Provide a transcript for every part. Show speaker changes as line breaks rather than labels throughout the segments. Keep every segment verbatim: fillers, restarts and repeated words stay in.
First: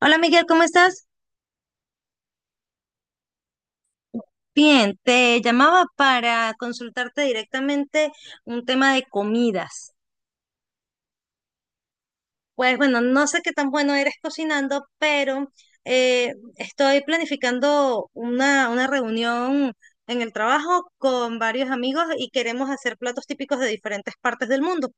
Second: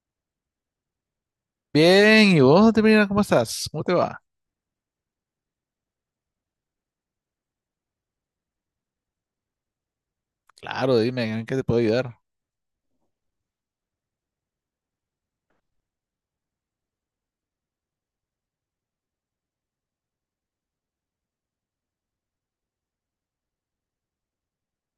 Hola Miguel, ¿cómo estás?
Bien, ¿y vos, Termina, cómo estás? ¿Cómo te va?
Bien, te llamaba para consultarte directamente un tema de comidas.
Claro, dime, ¿en qué te puedo ayudar?
Pues bueno, no sé qué tan bueno eres cocinando, pero eh, estoy planificando una, una reunión en el trabajo con varios amigos y queremos hacer platos típicos de diferentes partes del mundo.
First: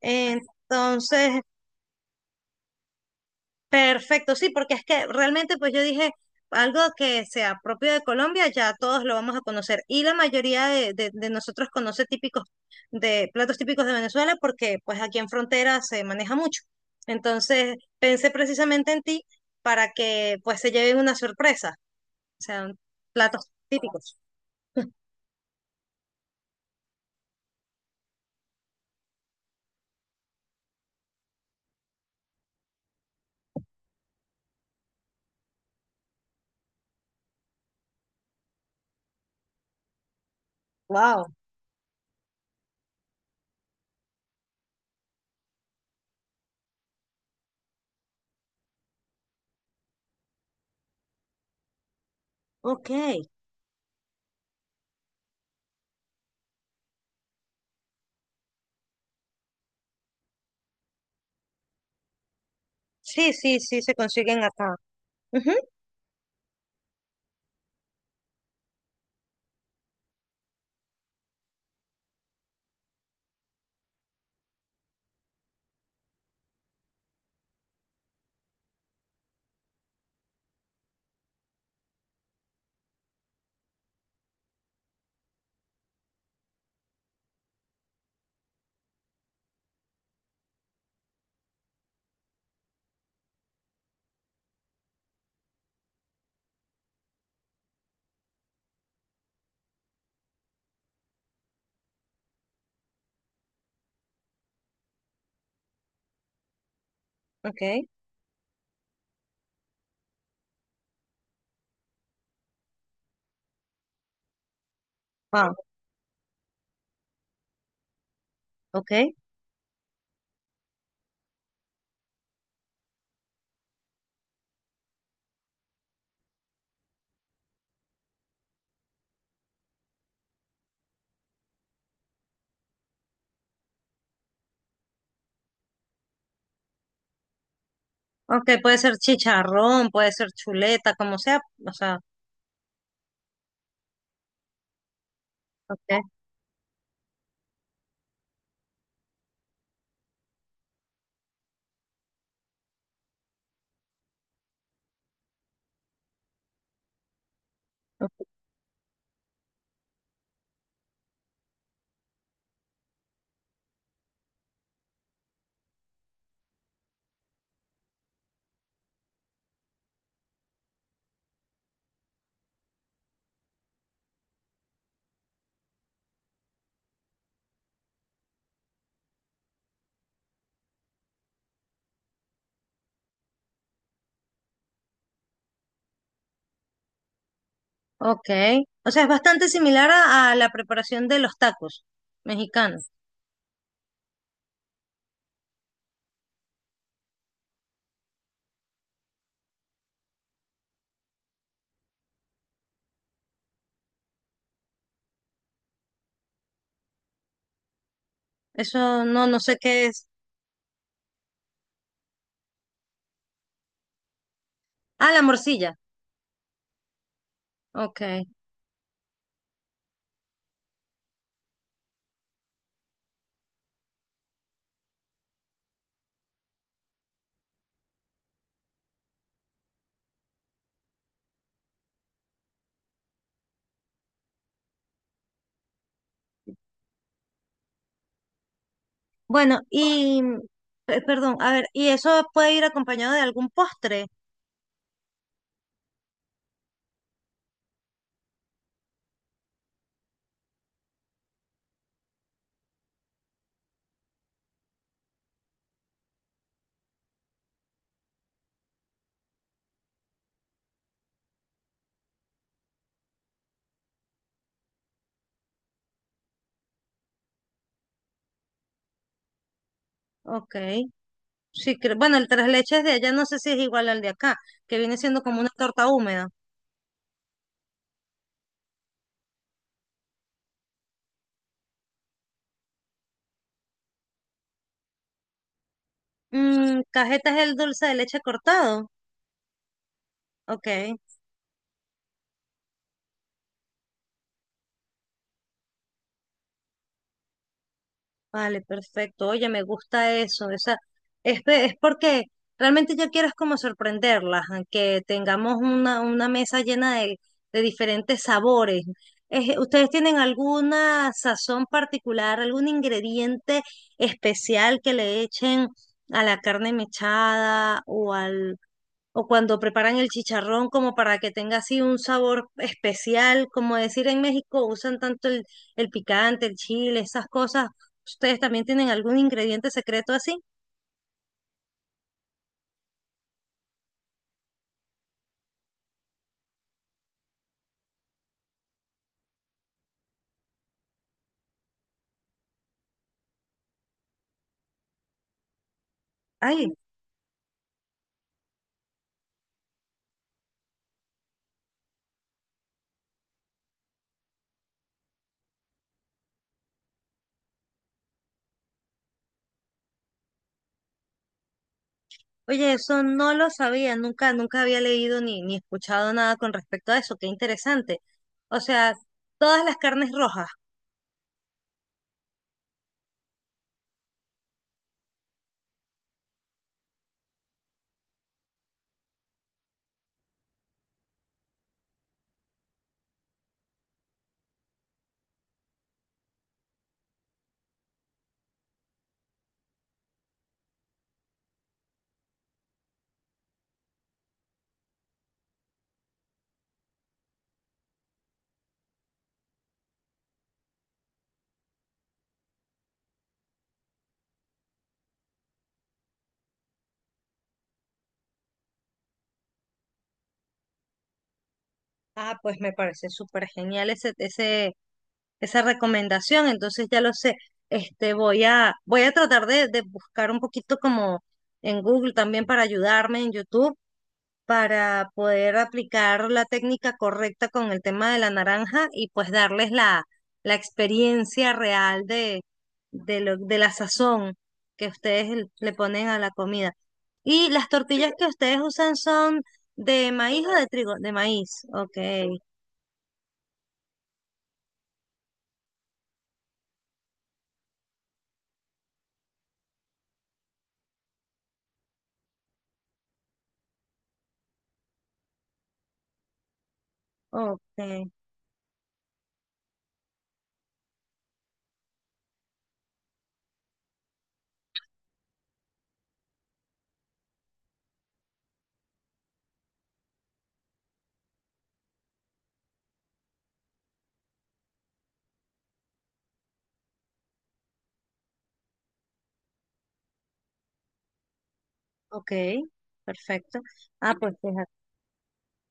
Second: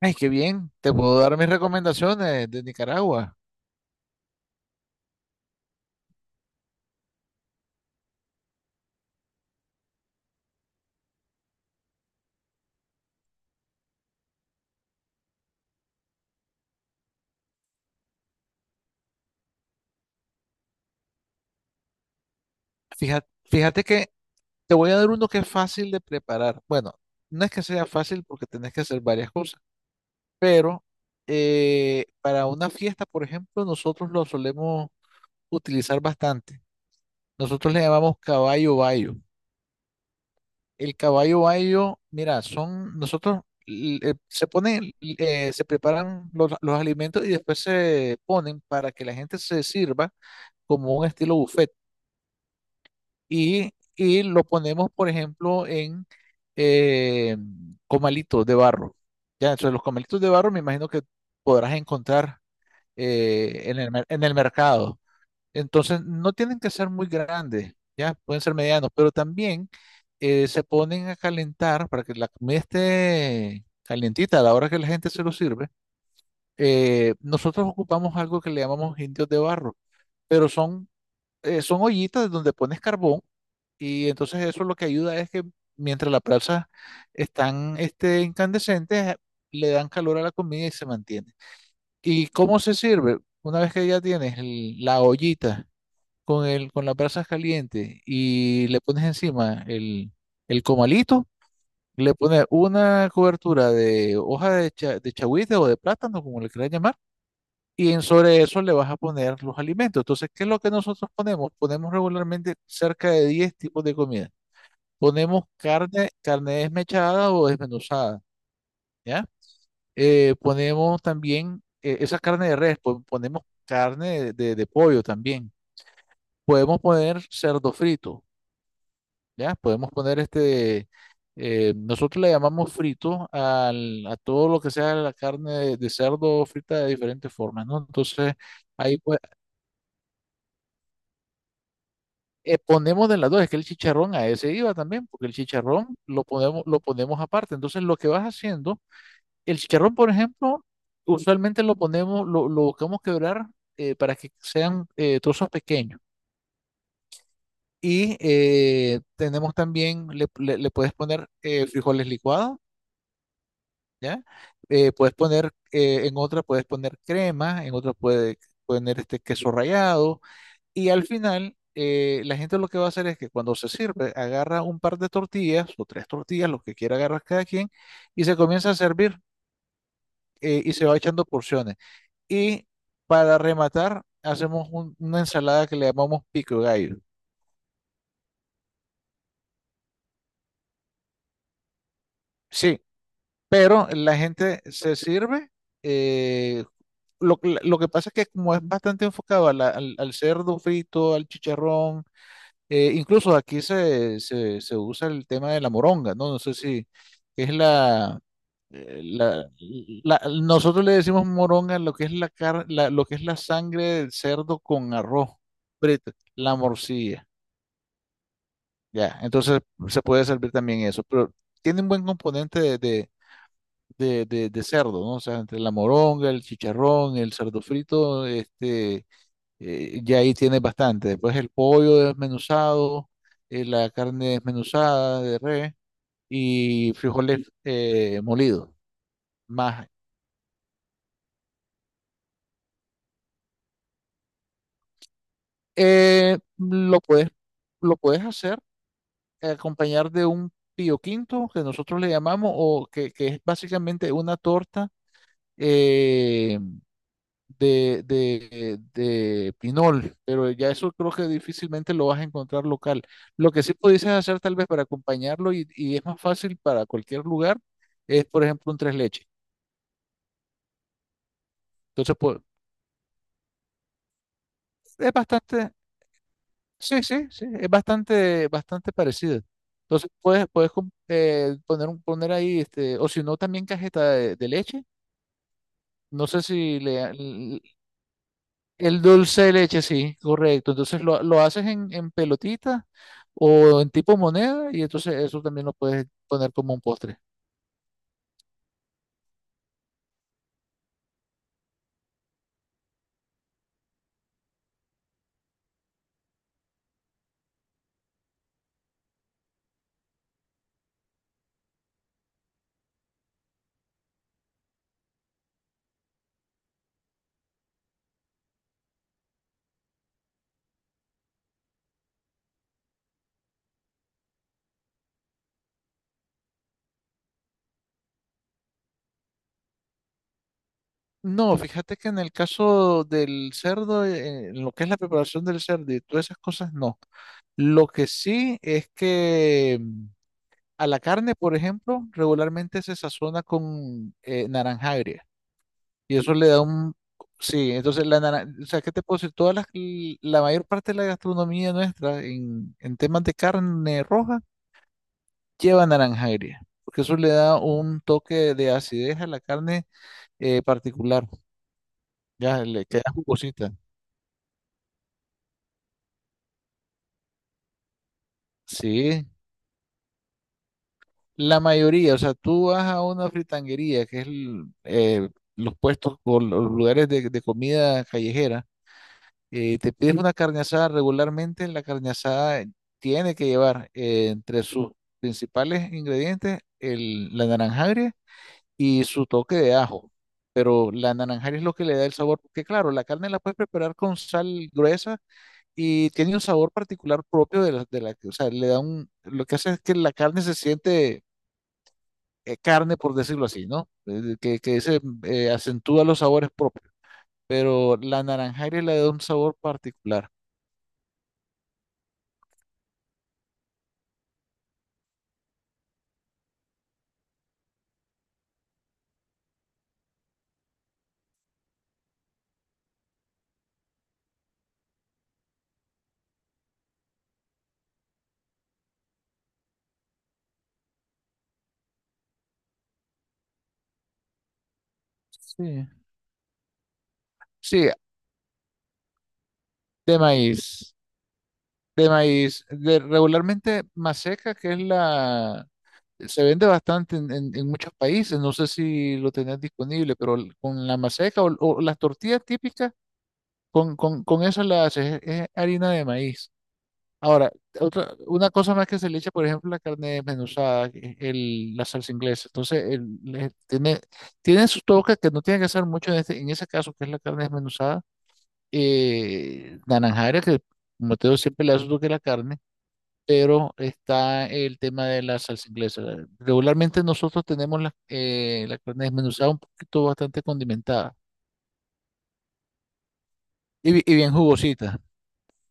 Ay, qué bien, te puedo dar
Entonces,
mis recomendaciones de Nicaragua.
perfecto, sí, porque es que realmente pues yo dije algo que sea propio de Colombia, ya todos lo vamos a conocer y la mayoría de, de- de nosotros conoce típicos de platos típicos de Venezuela porque pues aquí en frontera se maneja mucho. Entonces pensé precisamente en ti para que pues se lleven una sorpresa, o sea,
Fíjate,
platos
fíjate que
típicos.
te voy a dar uno que es fácil de preparar. Bueno, no es que sea fácil porque tenés que hacer varias cosas, pero eh, para una fiesta, por ejemplo, nosotros lo solemos utilizar bastante. Nosotros le llamamos caballo bayo. El
Wow,
caballo bayo, mira, son nosotros, l- eh, se ponen, eh, se preparan los, los alimentos y después se ponen para que la gente se sirva como un estilo buffet.
ok.
Y, y lo ponemos, por ejemplo, en eh, comalitos de barro. Ya, entonces los comalitos de barro me imagino que podrás encontrar
Sí, sí,
eh, en
sí,
el,
se
mer- en el
consiguen acá.
mercado.
Ujú,
Entonces, no tienen que ser muy grandes, ya pueden ser medianos, pero también eh, se ponen a calentar para que la comida esté calientita a la hora que la gente se lo sirve. Eh, nosotros ocupamos algo que le llamamos indios de barro, pero son, eh, son ollitas donde pones carbón y entonces eso lo que ayuda es que mientras las brasas están este, incandescentes, le dan calor a la comida y se mantiene. ¿Y cómo se sirve? Una vez que ya tienes el- la ollita con el, con las brasas calientes y le pones encima el, el comalito, le pones una cobertura de hoja de, cha- de chagüite o de plátano, como le quieras llamar,
ok,
y en sobre eso le vas a poner los alimentos. Entonces, ¿qué es lo que nosotros ponemos? Ponemos regularmente cerca de diez tipos de comida. Ponemos
wow,
carne, carne desmechada o desmenuzada,
ok.
¿ya? Eh, ponemos también eh, esa carne de res, pon- ponemos carne de de- de pollo también. Podemos poner cerdo frito, ¿ya? Podemos poner este, eh, nosotros le llamamos frito al, a todo lo que sea la carne de, de cerdo frita de diferentes formas, ¿no? Entonces,
Ok, puede ser
ahí pues,
chicharrón, puede ser chuleta, como sea, o sea.
eh, ponemos de las dos, es que el chicharrón a ese iba también, porque el chicharrón
Okay.
lo ponemos, lo ponemos aparte. Entonces, lo que vas haciendo, el chicharrón, por ejemplo, usualmente lo ponemos, lo, lo buscamos quebrar, eh, para que sean eh, trozos pequeños. Y
Ok.
eh, tenemos también, le, le- le puedes poner eh, frijoles licuados, ¿ya? Eh, puedes poner, eh, en otra puedes poner crema, en otra puedes poner este queso rallado y al final eh, la gente lo que va a hacer es que cuando se sirve agarra un par de tortillas o tres tortillas, lo que quiera agarrar cada quien y se comienza a servir, eh, y se va echando porciones. Y para rematar hacemos un- una ensalada que le llamamos pico de gallo.
Ok. O sea, es bastante similar a a la preparación de los tacos
Sí,
mexicanos.
pero la gente se sirve. eh, lo, lo que pasa es que como es bastante enfocado a la- al, al cerdo frito, al chicharrón, eh, incluso aquí se, se, se usa el tema de la moronga, ¿no? No sé si es la, eh,
Eso no, no
la,
sé qué es.
la- nosotros le decimos moronga a lo que es la car- la- lo que es la sangre del cerdo con
Ah, la
arroz
morcilla.
frito, la morcilla,
Ok.
ya. Entonces se puede servir también eso, pero tiene un buen componente de, de- de, de- de cerdo, ¿no? O sea, entre la moronga, el chicharrón, el cerdo frito, este, eh, ya ahí tienes bastante. Después el pollo desmenuzado, eh, la carne desmenuzada de res y frijoles eh, molidos.
Bueno,
Más,
y, pe- perdón, a ver, ¿y eso puede ir acompañado de algún postre?
eh, lo puedes, lo puedes hacer, eh, acompañar de un pío quinto que nosotros le llamamos o que, que es básicamente una torta, eh, de, de, de pinol, pero ya eso creo que difícilmente lo vas a encontrar local. Lo que sí pudieses hacer tal vez para acompañarlo, y, y es más fácil para cualquier lugar es, por ejemplo, un tres leches.
Ok. Sí, cre- bueno,
Entonces,
el
pues,
tres leches de allá no sé si es igual al de acá, que viene
es
siendo como una
bastante,
torta húmeda.
sí, sí, sí, es bastante, bastante parecido. Entonces, puedes, puedes com- eh, poner, un, poner ahí, este, o si no, también cajeta de, de leche. No sé si
Mm,
le.
cajeta es el dulce de leche cortado.
El dulce de leche, sí,
Ok.
correcto. Entonces lo, lo haces en, en pelotita o en tipo moneda y entonces eso también lo puedes poner como un postre.
Vale, perfecto. Oye, me gusta eso. O sea, es, pe- es porque realmente yo quiero es como sorprenderlas, a que tengamos una, una mesa llena de, de diferentes sabores. Es- ¿ustedes tienen alguna sazón particular, algún ingrediente especial que le echen a la carne mechada o al o cuando preparan el chicharrón como para que tenga así un sabor especial, como decir en México usan tanto el, el picante, el chile, esas cosas. ¿Ustedes también tienen algún ingrediente secreto así?
No, fíjate que en el caso del cerdo, eh, en lo que es la preparación del cerdo y todas esas cosas, no. Lo que sí es que, mm, a la carne, por ejemplo, regularmente se sazona con, eh, naranja agria. Y eso le da
Ay,
un. Sí, entonces la naranja, o sea, ¿qué te puedo decir? Todas las, la mayor parte de la gastronomía nuestra en, en temas de carne roja lleva naranja agria, porque eso le da un toque de acidez a la carne, eh, particular, ya
oye,
le
eso
queda
no lo
jugosita.
sabía, nunca, nunca había leído ni, ni escuchado nada con respecto a eso, qué interesante. O sea,
Sí,
todas las carnes rojas.
la mayoría, o sea, tú vas a una fritanguería, que es el, eh, los puestos o los lugares de, de comida callejera, eh, te pides una carne asada regularmente, la carne asada tiene que llevar, eh, entre sus principales ingredientes el, la naranja agria y su toque de ajo. Pero la naranja agria es lo que le da el sabor, porque claro, la carne la puedes preparar con sal gruesa y tiene un sabor particular propio de la, de la, o sea, le da un, lo que hace es que la carne se siente, eh, carne, por decirlo así, ¿no? Eh, Que, que se eh, acentúa los sabores propios, pero la naranja agria le da un sabor particular.
Ah, pues me parece súper genial ese, ese, esa recomendación, entonces ya lo sé. Este, voy a, voy a tratar de, de buscar un poquito como en Google también para ayudarme en YouTube, para poder aplicar la técnica correcta con el tema de la naranja y pues darles la, la experiencia real de, de lo, de la sazón que ustedes l- le
Sí.
ponen a la comida. Y las
Sí,
tortillas que ustedes usan son de
de
maíz o de trigo,
maíz,
de maíz. Ok,
de maíz, de regularmente maseca, que es la, se vende bastante en, en- en muchos países, no sé si lo tenés disponible, pero l- con la maseca o, o las tortillas típicas, con, con, con eso la haces, es harina de maíz. Ahora,
ok.
otra, una cosa más que se le echa, por ejemplo, la carne desmenuzada, que es el, la salsa inglesa. Entonces, el- le- tiene, tiene su toque que no tiene que hacer mucho en, este, en ese caso, que es la carne desmenuzada, eh, la naranjara, que como te digo, siempre le asocio que la carne, pero está el tema de la salsa inglesa. Regularmente nosotros tenemos la, eh, la carne desmenuzada un poquito bastante condimentada
Ok, perfecto.
y, bi-
Ah,
y bien
pues fíjate,
jugosita.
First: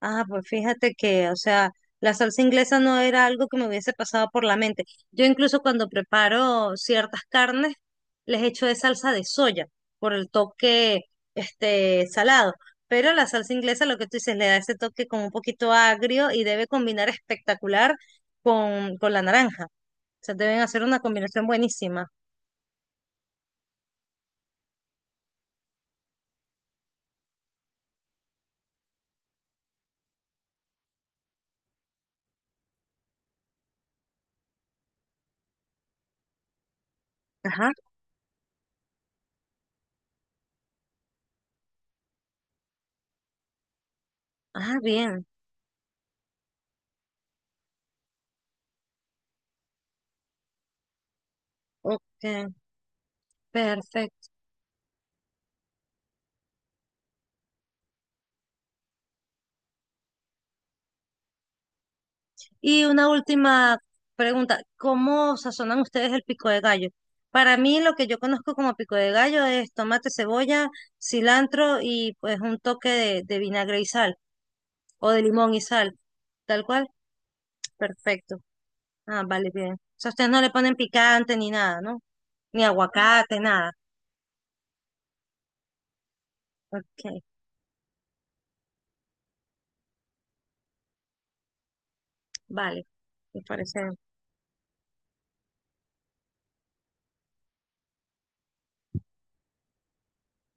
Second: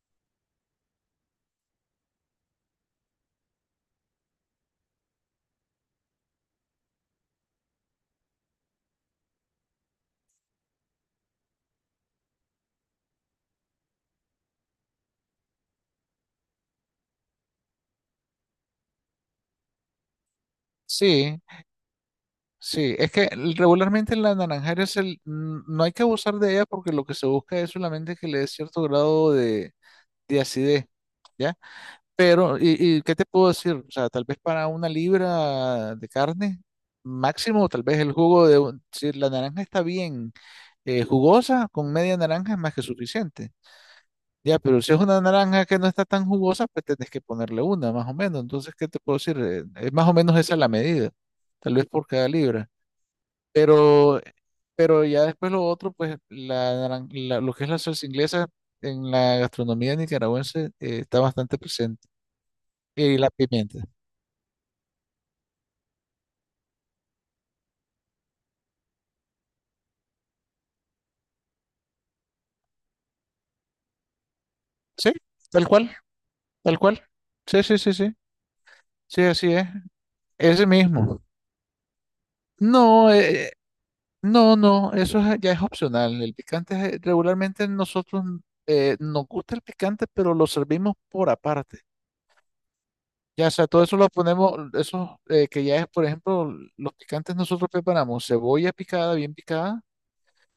ah, pues fíjate que, o sea, la salsa inglesa no era algo que me hubiese pasado por la mente. Yo incluso cuando preparo ciertas carnes, les echo de salsa de soya por el toque, este, salado. Pero la salsa inglesa, lo que tú dices, le da ese toque como un poquito agrio y debe combinar espectacular con, con la naranja. O sea, deben hacer una
Sí,
combinación buenísima.
sí, es que regularmente la naranjera es el, n- no hay que abusar de ella porque lo que se busca es solamente que le dé cierto grado de, de acidez, ¿ya? Pero, y, y qué te puedo decir? O sea, tal vez para una libra de carne máximo,
Ajá.
tal vez el jugo de, un- si la naranja está bien, eh, jugosa, con media naranja es más que suficiente. Ya,
Ah,
pero si es una
bien.
naranja que no está tan jugosa, pues tenés que ponerle una, más o menos. Entonces, ¿qué te puedo decir? Eh, Es más o menos esa la medida, tal vez por cada
Ok,
libra. Pero,
perfecto.
pero ya después lo otro, pues la, naran- la- lo que es la salsa inglesa en la gastronomía nicaragüense, eh, está bastante presente.
Y una
Y la
última
pimienta.
pregunta, ¿cómo sazonan ustedes el pico de gallo? Para mí lo que yo conozco como pico de gallo es tomate, cebolla, cilantro y pues un toque de, de vinagre y sal o
Sí,
de limón y
tal cual,
sal. Tal
tal
cual,
cual. Sí, sí, sí, sí.
perfecto.
Sí,
Ah, vale,
así es.
bien. O sea, ustedes no le
Ese
ponen
mismo.
picante ni nada, ¿no? Ni
No,
aguacate,
eh,
nada.
no, no, eso es- ya es opcional. El picante es- eh,
Ok,
regularmente nosotros, eh, nos gusta el picante, pero lo servimos por aparte.
vale. Me
Ya, o sea,
parece.
todo eso lo ponemos, eso, eh, que ya es, por ejemplo, los picantes nosotros preparamos cebolla picada, bien picada,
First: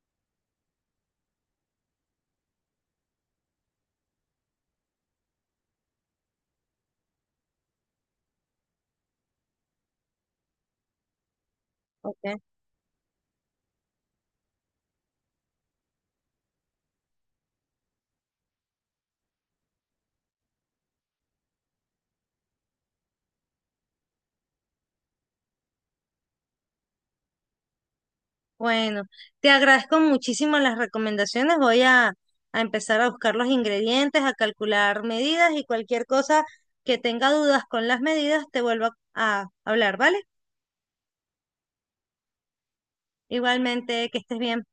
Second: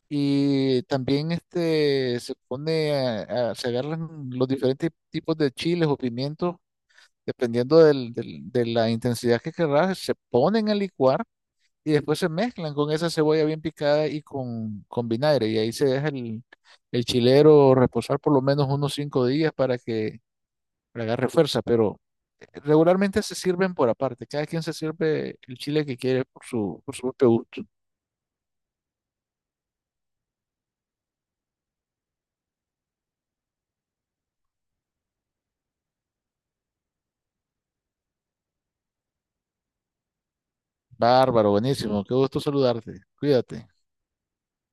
y también este se pone, a- a- se agarran los diferentes tipos de chiles o pimientos dependiendo del- del- de la intensidad que querrás, se ponen a licuar y después se
Ok.
mezclan con esa cebolla bien picada y con, con vinagre. Y ahí se deja el, el chilero reposar por lo menos unos cinco días para que agarre fuerza. Pero regularmente se sirven por aparte. Cada quien se sirve el chile que quiere por su, por su propio gusto.
Bueno, te agradezco muchísimo las recomendaciones. Voy a, a empezar a buscar los ingredientes, a calcular medidas y cualquier cosa que tenga dudas con las medidas, te vuelvo a a hablar, ¿vale?
Bárbaro, buenísimo. Qué gusto saludarte. Cuídate.
Igualmente, que estés bien.